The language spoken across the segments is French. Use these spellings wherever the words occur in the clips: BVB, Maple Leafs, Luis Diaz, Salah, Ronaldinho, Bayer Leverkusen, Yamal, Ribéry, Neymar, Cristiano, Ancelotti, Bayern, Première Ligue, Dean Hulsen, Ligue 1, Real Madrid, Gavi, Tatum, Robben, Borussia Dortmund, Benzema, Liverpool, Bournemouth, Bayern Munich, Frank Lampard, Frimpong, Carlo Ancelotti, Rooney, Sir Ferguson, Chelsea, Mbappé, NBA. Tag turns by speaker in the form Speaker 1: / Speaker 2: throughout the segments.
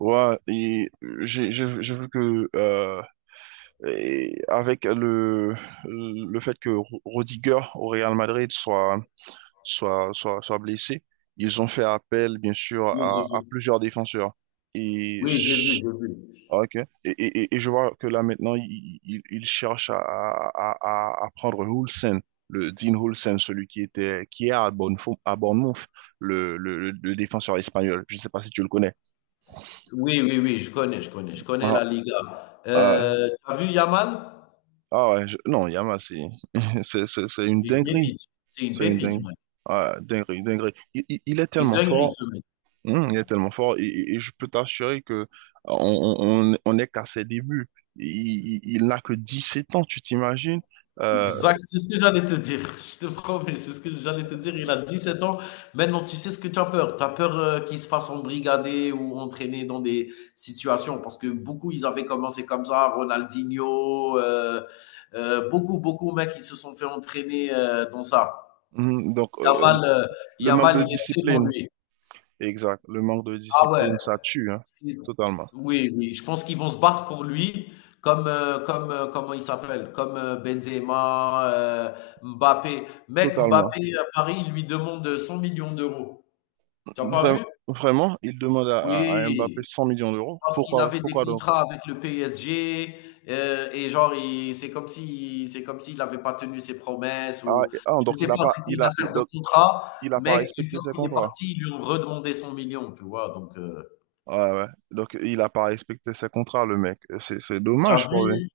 Speaker 1: Ouais, et j'ai vu que et avec le fait que Rodiger au Real Madrid soit blessé, ils ont fait appel bien sûr
Speaker 2: Oui, j'ai
Speaker 1: à
Speaker 2: vu.
Speaker 1: plusieurs défenseurs. Et
Speaker 2: Oui, j'ai vu, j'ai vu.
Speaker 1: ah, ok. Et je vois que là maintenant ils cherchent à prendre Hulsen, le Dean Hulsen, celui qui est à Bournemouth, le défenseur espagnol. Je sais pas si tu le connais.
Speaker 2: Oui, oui, oui, je connais, je connais, je connais
Speaker 1: Voilà.
Speaker 2: la Liga. Tu as vu Yamal?
Speaker 1: Ah ouais, non, Yamal, c'est c'est une
Speaker 2: C'est une
Speaker 1: dinguerie.
Speaker 2: pépite. C'est une
Speaker 1: C'est une
Speaker 2: pépite,
Speaker 1: dingue...
Speaker 2: mec.
Speaker 1: ah, dinguerie, dinguerie. Il est
Speaker 2: C'est une
Speaker 1: tellement
Speaker 2: dinguerie,
Speaker 1: fort.
Speaker 2: ce mec.
Speaker 1: Il est tellement fort et, et je peux t'assurer que on est qu'à ses débuts. Il n'a que 17 ans, tu t'imagines? Euh,
Speaker 2: Exact, c'est ce que j'allais te dire. Je te promets, c'est ce que j'allais te dire. Il a 17 ans. Maintenant, tu sais ce que tu as peur. Tu as peur qu'il se fasse embrigader ou entraîner dans des situations. Parce que beaucoup, ils avaient commencé comme ça. Ronaldinho, beaucoup, beaucoup, mecs, ils se sont fait entraîner dans ça.
Speaker 1: donc,
Speaker 2: Yamal, heu,
Speaker 1: le manque
Speaker 2: Yamal,
Speaker 1: de
Speaker 2: il est très bon,
Speaker 1: discipline,
Speaker 2: lui.
Speaker 1: exact, le manque de
Speaker 2: Ah ouais,
Speaker 1: discipline, ça tue, hein,
Speaker 2: c'est
Speaker 1: totalement,
Speaker 2: oui, oui, je pense qu'ils vont se battre pour lui comme, comment il s'appelle? Comme, Benzema, Mbappé. Mec,
Speaker 1: totalement.
Speaker 2: Mbappé, à Paris, il lui demande, 100 000 000 €. Tu as pas
Speaker 1: Vra-
Speaker 2: vu?
Speaker 1: Vraiment, il demande à Mbappé
Speaker 2: Oui.
Speaker 1: 100 millions d'euros.
Speaker 2: Parce qu'il
Speaker 1: Pourquoi,
Speaker 2: avait des
Speaker 1: pourquoi donc?
Speaker 2: contrats avec le PSG et genre il c'est comme si c'est comme s'il avait pas tenu ses promesses ou je ne
Speaker 1: Donc il
Speaker 2: sais
Speaker 1: a
Speaker 2: pas,
Speaker 1: pas,
Speaker 2: c'était
Speaker 1: il
Speaker 2: une
Speaker 1: a, il-
Speaker 2: affaire de
Speaker 1: donc,
Speaker 2: contrat,
Speaker 1: il a pas
Speaker 2: mais une
Speaker 1: respecté
Speaker 2: fois
Speaker 1: ses
Speaker 2: qu'il est
Speaker 1: contrats.
Speaker 2: parti, ils lui ont redemandé son million, tu vois? Donc,
Speaker 1: Ouais, ouais. Donc il a pas respecté ses contrats, le mec. C'est
Speaker 2: tu
Speaker 1: dommage pour lui.
Speaker 2: vu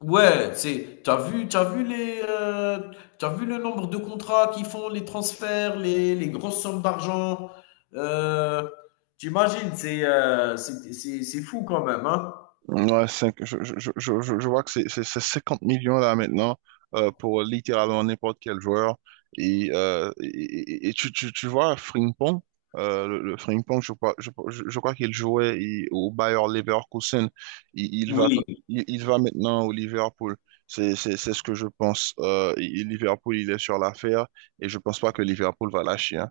Speaker 2: ouais, c'est t'as vu les, tu vu le nombre de contrats qu'ils font, les transferts, les grosses sommes d'argent, heu, tu imagines, c'est, c'est fou quand même, hein?
Speaker 1: Ouais, je vois que c'est 50 millions là maintenant pour littéralement n'importe quel joueur. Et, euh, et, et tu vois, Frimpong, le Frimpong, je crois, qu'il jouait au Bayer Leverkusen. Il, il va,
Speaker 2: Oui.
Speaker 1: il va maintenant au Liverpool. C'est ce que je pense. Liverpool, il est sur l'affaire et je pense pas que Liverpool va lâcher, hein.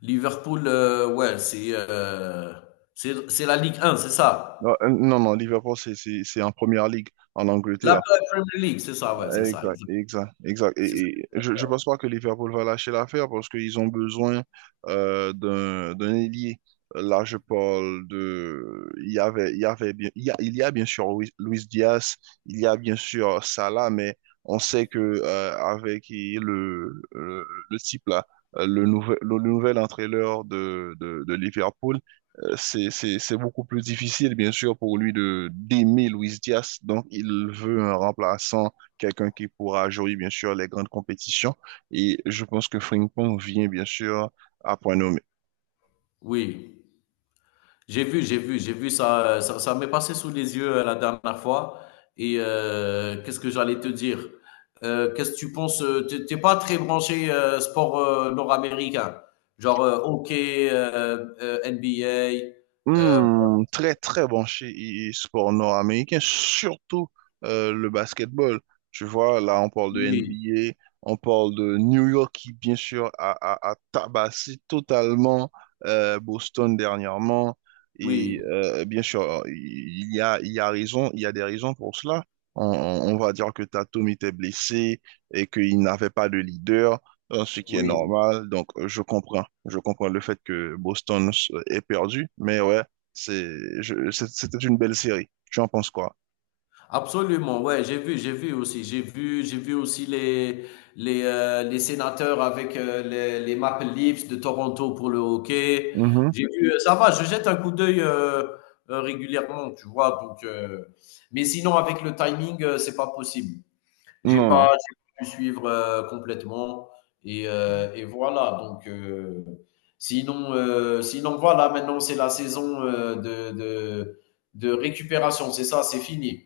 Speaker 2: Liverpool, ouais, c'est la Ligue 1, c'est ça.
Speaker 1: Non, non, non, Liverpool, c'est en première ligue en
Speaker 2: La
Speaker 1: Angleterre.
Speaker 2: Premier League, c'est ça, ouais, c'est ça,
Speaker 1: Exact,
Speaker 2: exact.
Speaker 1: exact, exact.
Speaker 2: C'est ça.
Speaker 1: Et je ne pense pas que Liverpool va lâcher l'affaire parce qu'ils ont besoin d'un ailier. Là, je parle de. Il y a bien sûr Luis Diaz, il y a bien sûr Salah, mais on sait que avec le type là, le nouvel entraîneur de Liverpool, c'est beaucoup plus difficile, bien sûr, pour lui de d'aimer Luis Diaz. Donc, il veut un remplaçant, quelqu'un qui pourra jouer, bien sûr, les grandes compétitions. Et je pense que Frimpong vient, bien sûr, à point nommé.
Speaker 2: Oui, j'ai vu, j'ai vu, j'ai vu ça, ça m'est passé sous les yeux la dernière fois. Et qu'est-ce que j'allais te dire? Qu'est-ce que tu penses? T'es pas très branché sport nord-américain, genre hockey, NBA. euh,
Speaker 1: Très très branché sport nord-américain, surtout le basketball. Tu vois, là on parle de
Speaker 2: oui,
Speaker 1: NBA, on parle de New York qui bien sûr a tabassé totalement Boston dernièrement. Et
Speaker 2: oui,
Speaker 1: bien sûr, il y a raison, il y a des raisons pour cela. On va dire que Tatum était blessé et qu'il n'avait pas de leader, ce qui est
Speaker 2: oui.
Speaker 1: normal. Donc, je comprends. Je comprends le fait que Boston ait perdu. Mais ouais, c'est, c'était une belle série. Tu en penses quoi?
Speaker 2: Absolument, ouais, j'ai vu aussi les les sénateurs avec les Maple Leafs de Toronto pour le hockey.
Speaker 1: Mhm.
Speaker 2: J'ai vu, ça va, je jette un coup d'œil régulièrement, tu vois. Donc, mais sinon avec le timing, c'est pas possible. J'ai
Speaker 1: Non, non.
Speaker 2: pas, j'ai pas pu suivre complètement et voilà. Donc, sinon voilà, maintenant c'est la saison de récupération, c'est ça, c'est fini.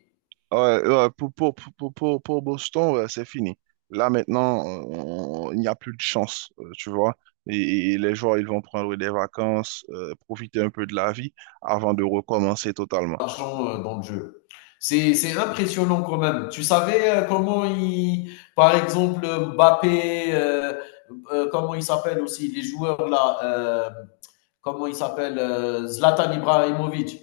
Speaker 1: Ouais, ouais, pour Boston, ouais, c'est fini. Là, maintenant, il n'y a plus de chance, tu vois. Et les joueurs, ils vont prendre des vacances, profiter un peu de la vie avant de recommencer totalement.
Speaker 2: D'argent dans le jeu. C'est impressionnant quand même. Tu savais comment il, par exemple, Mbappé, comment il s'appelle aussi, les joueurs là, comment il s'appelle, Zlatan Ibrahimovic.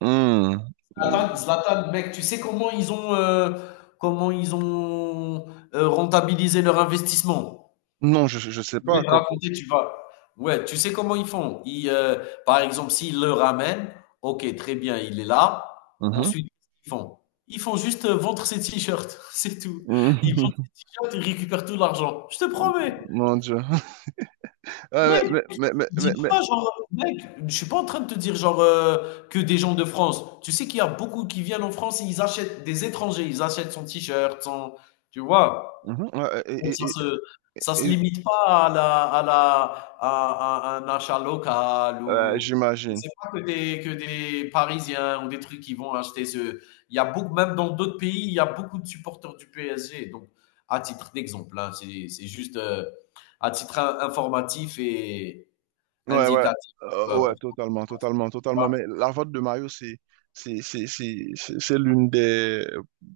Speaker 1: Hmm.
Speaker 2: Zlatan, Zlatan, mec, tu sais comment ils ont rentabilisé leur investissement.
Speaker 1: Non, je ne sais
Speaker 2: Je
Speaker 1: pas.
Speaker 2: vais te raconter, tu vas. Ouais, tu sais comment ils font? Par exemple, s'ils le ramènent, ok, très bien, il est là.
Speaker 1: Mhm.
Speaker 2: Ensuite, ils font. ils font juste vendre ses t-shirts, c'est tout. Ils vendent ses t-shirts, ils récupèrent tout l'argent. Je te promets,
Speaker 1: Mon Dieu. Euh,
Speaker 2: mec,
Speaker 1: mais,
Speaker 2: je te
Speaker 1: mais, mais, mais,
Speaker 2: dis
Speaker 1: mais-
Speaker 2: pas genre, mec, je suis pas en train de te dire genre que des gens de France. Tu sais qu'il y a beaucoup qui viennent en France et ils achètent des étrangers, ils achètent son t-shirt, son, tu vois.
Speaker 1: mhm, euh,
Speaker 2: Donc
Speaker 1: et- et-
Speaker 2: ça
Speaker 1: et-
Speaker 2: se
Speaker 1: et-
Speaker 2: limite pas à la à la à un achat local ou
Speaker 1: j'imagine.
Speaker 2: c'est pas que des Parisiens ou des trucs qui vont acheter, ce il y a beaucoup, même dans d'autres pays, il y a beaucoup de supporters du PSG. Donc, à titre d'exemple, hein, c'est juste, à titre in informatif et
Speaker 1: Ouais, ouais,
Speaker 2: indicatif,
Speaker 1: Ouais,
Speaker 2: pour tout le
Speaker 1: totalement, totalement, totalement.
Speaker 2: monde.
Speaker 1: Mais la vente de maillot, c'est l'une des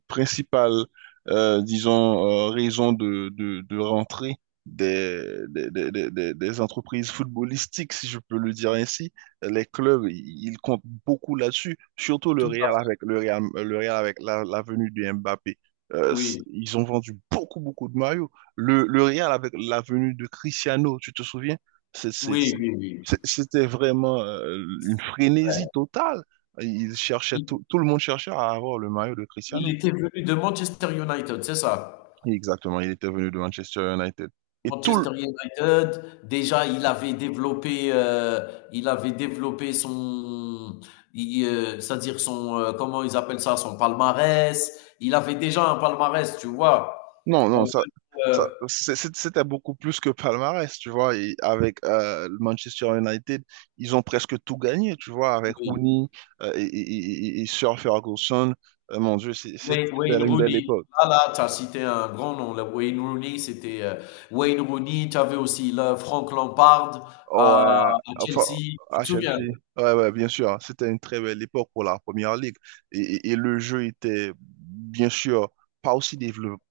Speaker 1: principales, disons, raisons de rentrée des, des entreprises footballistiques, si je peux le dire ainsi. Les clubs, ils comptent beaucoup là-dessus, surtout le
Speaker 2: Tout à
Speaker 1: Real
Speaker 2: fait.
Speaker 1: avec, le Real, le Real avec la venue de Mbappé.
Speaker 2: Oui,
Speaker 1: Ils ont vendu beaucoup, beaucoup de maillots. Le Real avec la venue de Cristiano, tu te souviens? C'est
Speaker 2: oui, oui, oui.
Speaker 1: c'était vraiment une frénésie totale. Il cherchait
Speaker 2: Il
Speaker 1: tout, tout le monde cherchait à avoir le maillot de
Speaker 2: il
Speaker 1: Cristiano.
Speaker 2: était venu de Manchester United, c'est ça?
Speaker 1: Exactement, il était venu de Manchester United. Et tout le...
Speaker 2: Manchester United, déjà, il avait développé son i c'est-à-dire son, comment ils appellent ça? Son palmarès. Il avait déjà un palmarès, tu vois?
Speaker 1: Non, non,
Speaker 2: On
Speaker 1: ça,
Speaker 2: peut,
Speaker 1: ça, c'était beaucoup plus que palmarès, tu vois. Et avec le Manchester United, ils ont presque tout gagné, tu vois, avec
Speaker 2: oui,
Speaker 1: Rooney et Sir Ferguson. Mon Dieu,
Speaker 2: Wayne
Speaker 1: c'était une belle
Speaker 2: Rooney.
Speaker 1: époque.
Speaker 2: Voilà, tu as cité un grand nom, là. Wayne Rooney, tu avais aussi là Frank Lampard
Speaker 1: Oh,
Speaker 2: à
Speaker 1: enfin,
Speaker 2: Chelsea, tu
Speaker 1: à
Speaker 2: te
Speaker 1: Chelsea.
Speaker 2: souviens?
Speaker 1: Ouais, ouais, bien sûr, hein. C'était une très belle époque pour la Première Ligue. Et le jeu était, bien sûr, pas aussi développé,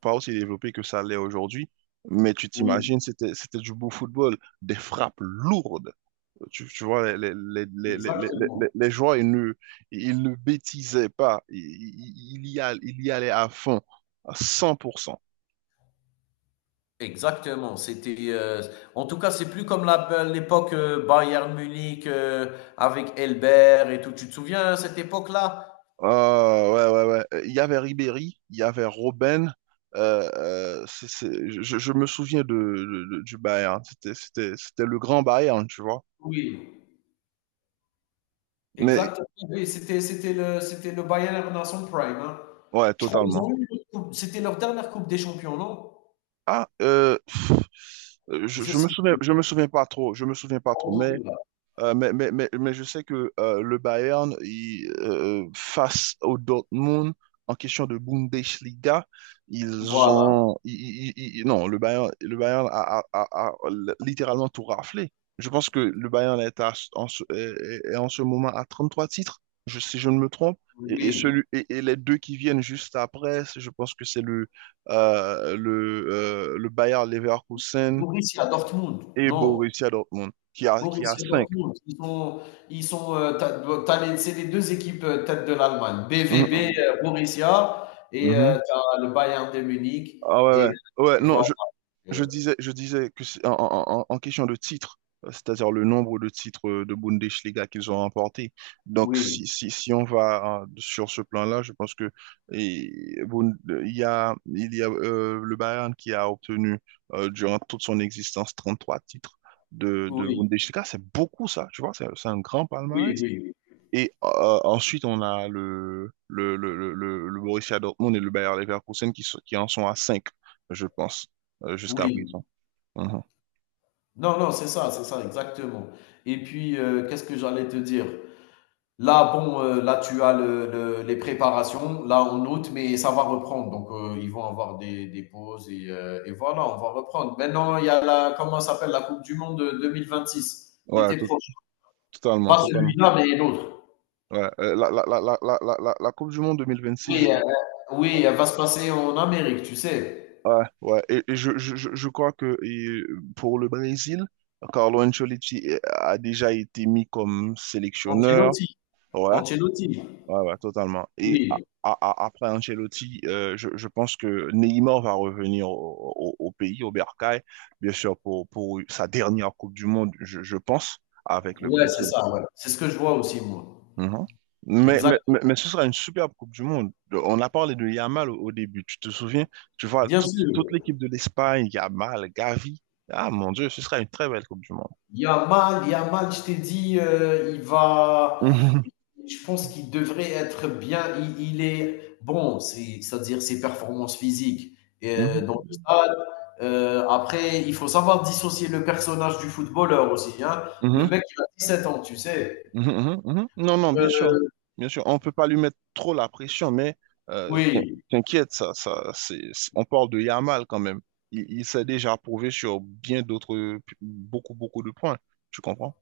Speaker 1: pas aussi développé que ça l'est aujourd'hui. Mais tu
Speaker 2: Oui,
Speaker 1: t'imagines, c'était du beau football, des frappes lourdes. Tu vois, les, les, les, les, les, les- les-
Speaker 2: exactement.
Speaker 1: les joueurs, ils ne bêtisaient pas. Ils y allaient à fond, à 100%.
Speaker 2: Exactement, c'était en tout cas, c'est plus comme l'époque Bayern Munich, avec Elbert et tout. Tu te souviens, hein, cette époque-là?
Speaker 1: Ouais, ouais, ouais. Il y avait Ribéry, il y avait Robben. Je me souviens du Bayern. C'était le grand Bayern, tu vois.
Speaker 2: Oui,
Speaker 1: Mais
Speaker 2: exactement. Oui, c'était le Bayern dans son prime, hein.
Speaker 1: ouais,
Speaker 2: Je crois qu'ils ont
Speaker 1: totalement.
Speaker 2: eu une autre coupe. C'était leur dernière Coupe des Champions, non?
Speaker 1: Ah,
Speaker 2: Je sais plus.
Speaker 1: je me souviens pas trop. Je me souviens pas
Speaker 2: En
Speaker 1: trop.
Speaker 2: tout
Speaker 1: Mais
Speaker 2: cas,
Speaker 1: Euh, mais, mais, mais, mais je sais que le Bayern, face au Dortmund, en question de Bundesliga, ils
Speaker 2: voilà.
Speaker 1: ont... ils- ils- ils- non, le Bayern a littéralement tout raflé. Je pense que le Bayern est, à- en, ce, est- est en ce moment à 33 titres, si je ne me trompe. Et, et
Speaker 2: Oui.
Speaker 1: celui, et, et les deux qui viennent juste après, je pense que c'est le Bayer Leverkusen
Speaker 2: Borussia Dortmund.
Speaker 1: et
Speaker 2: Non.
Speaker 1: Borussia Dortmund, qui a
Speaker 2: Borussia
Speaker 1: cinq.
Speaker 2: Dortmund, tu as les c'est les 2 équipes, tête de l'Allemagne,
Speaker 1: Mm,
Speaker 2: BVB,
Speaker 1: mm.
Speaker 2: Borussia et
Speaker 1: Mhm.
Speaker 2: tu le Bayern de Munich
Speaker 1: Ah ouais,
Speaker 2: et
Speaker 1: ouais. Ouais,
Speaker 2: et
Speaker 1: non,
Speaker 2: voilà,
Speaker 1: je
Speaker 2: heu,
Speaker 1: disais, je disais que en question de titres, c'est-à-dire le nombre de titres de Bundesliga qu'ils ont remportés. Donc,
Speaker 2: oui,
Speaker 1: si on va hein, sur ce plan-là, je pense que et, Bund- il y a le Bayern qui a obtenu durant toute son existence 33 titres de
Speaker 2: oui,
Speaker 1: Bundesliga. C'est beaucoup ça, tu vois, c'est un grand
Speaker 2: oui,
Speaker 1: palmarès.
Speaker 2: oui, oui.
Speaker 1: Et ensuite, on a le Borussia Dortmund et le Bayer Leverkusen qui en sont à cinq, je pense, jusqu'à
Speaker 2: Oui.
Speaker 1: présent. Mhm.
Speaker 2: Non, non, c'est ça, exactement. Et puis, qu'est-ce que j'allais te dire? Là, bon, là, tu as le les préparations, là, en août, mais ça va reprendre. Donc, ils vont avoir des pauses et voilà, on va reprendre. Maintenant, il y a la comment ça s'appelle? La coupe du monde, 2026,
Speaker 1: Ouais,
Speaker 2: l'été prochain.
Speaker 1: totalement,
Speaker 2: Pas
Speaker 1: totalement.
Speaker 2: celui-là, mais l'autre.
Speaker 1: Ouais, la Coupe du Monde 2026,
Speaker 2: Oui, oui, elle va se passer en Amérique, tu sais?
Speaker 1: ouais, ouais, et je crois que pour le Brésil, Carlo Ancelotti a déjà été mis comme sélectionneur.
Speaker 2: Ancelotti,
Speaker 1: Ouais,
Speaker 2: Ancelotti.
Speaker 1: Ouais, ouais, totalement. Et
Speaker 2: Oui,
Speaker 1: après Ancelotti, je pense que Neymar va revenir au pays, au Bercail, bien sûr, pour sa dernière Coupe du Monde, je pense, avec le
Speaker 2: ouais, c'est
Speaker 1: Brésil.
Speaker 2: ça, ouais. C'est ce que je vois aussi, moi.
Speaker 1: Mhm. Mais,
Speaker 2: Exact.
Speaker 1: mais, mais, mais ce sera une superbe Coupe du Monde. On a parlé de Yamal au début, tu te souviens? Tu vois,
Speaker 2: Bien
Speaker 1: toute,
Speaker 2: sûr.
Speaker 1: toute l'équipe de l'Espagne, Yamal, Gavi. Ah mon Dieu, ce sera une très belle Coupe du Monde.
Speaker 2: Yamal, Yamal, je t'ai dit, il va
Speaker 1: Mhm.
Speaker 2: je pense qu'il devrait être bien. Il est bon, c'est-à-dire ses performances physiques, dans
Speaker 1: Mhm.
Speaker 2: le stade, après il faut savoir dissocier le personnage du footballeur aussi, hein. Le
Speaker 1: Mhm.
Speaker 2: mec il a 7 ans, tu sais?
Speaker 1: Mhm, mhm, mhm. Non, non, bien
Speaker 2: Heu,
Speaker 1: sûr. Bien sûr, on ne peut pas lui mettre trop la pression, mais euh, t'in-
Speaker 2: oui,
Speaker 1: t'inquiète, ça, on parle de Yamal quand même. Il s'est déjà prouvé sur bien d'autres, beaucoup, beaucoup de points. Tu comprends?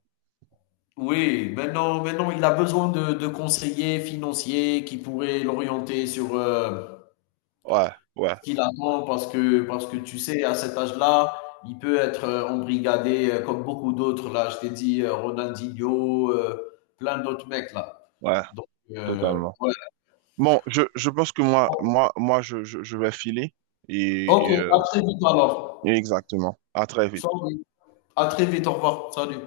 Speaker 2: oui, maintenant il a besoin de conseillers financiers qui pourraient l'orienter sur,
Speaker 1: Ouais, ouais,
Speaker 2: qu'il attend parce que, tu sais, à cet âge-là, il peut être embrigadé comme beaucoup d'autres. Là, je t'ai dit Ronaldinho, plein d'autres mecs là.
Speaker 1: ouais,
Speaker 2: Donc,
Speaker 1: totalement.
Speaker 2: ouais.
Speaker 1: Bon, je pense que moi,
Speaker 2: Bon,
Speaker 1: moi, moi, je vais filer et,
Speaker 2: ok,
Speaker 1: et,
Speaker 2: à
Speaker 1: euh,
Speaker 2: très vite alors.
Speaker 1: exactement. À très vite.
Speaker 2: Salut. À très vite, au revoir. Salut.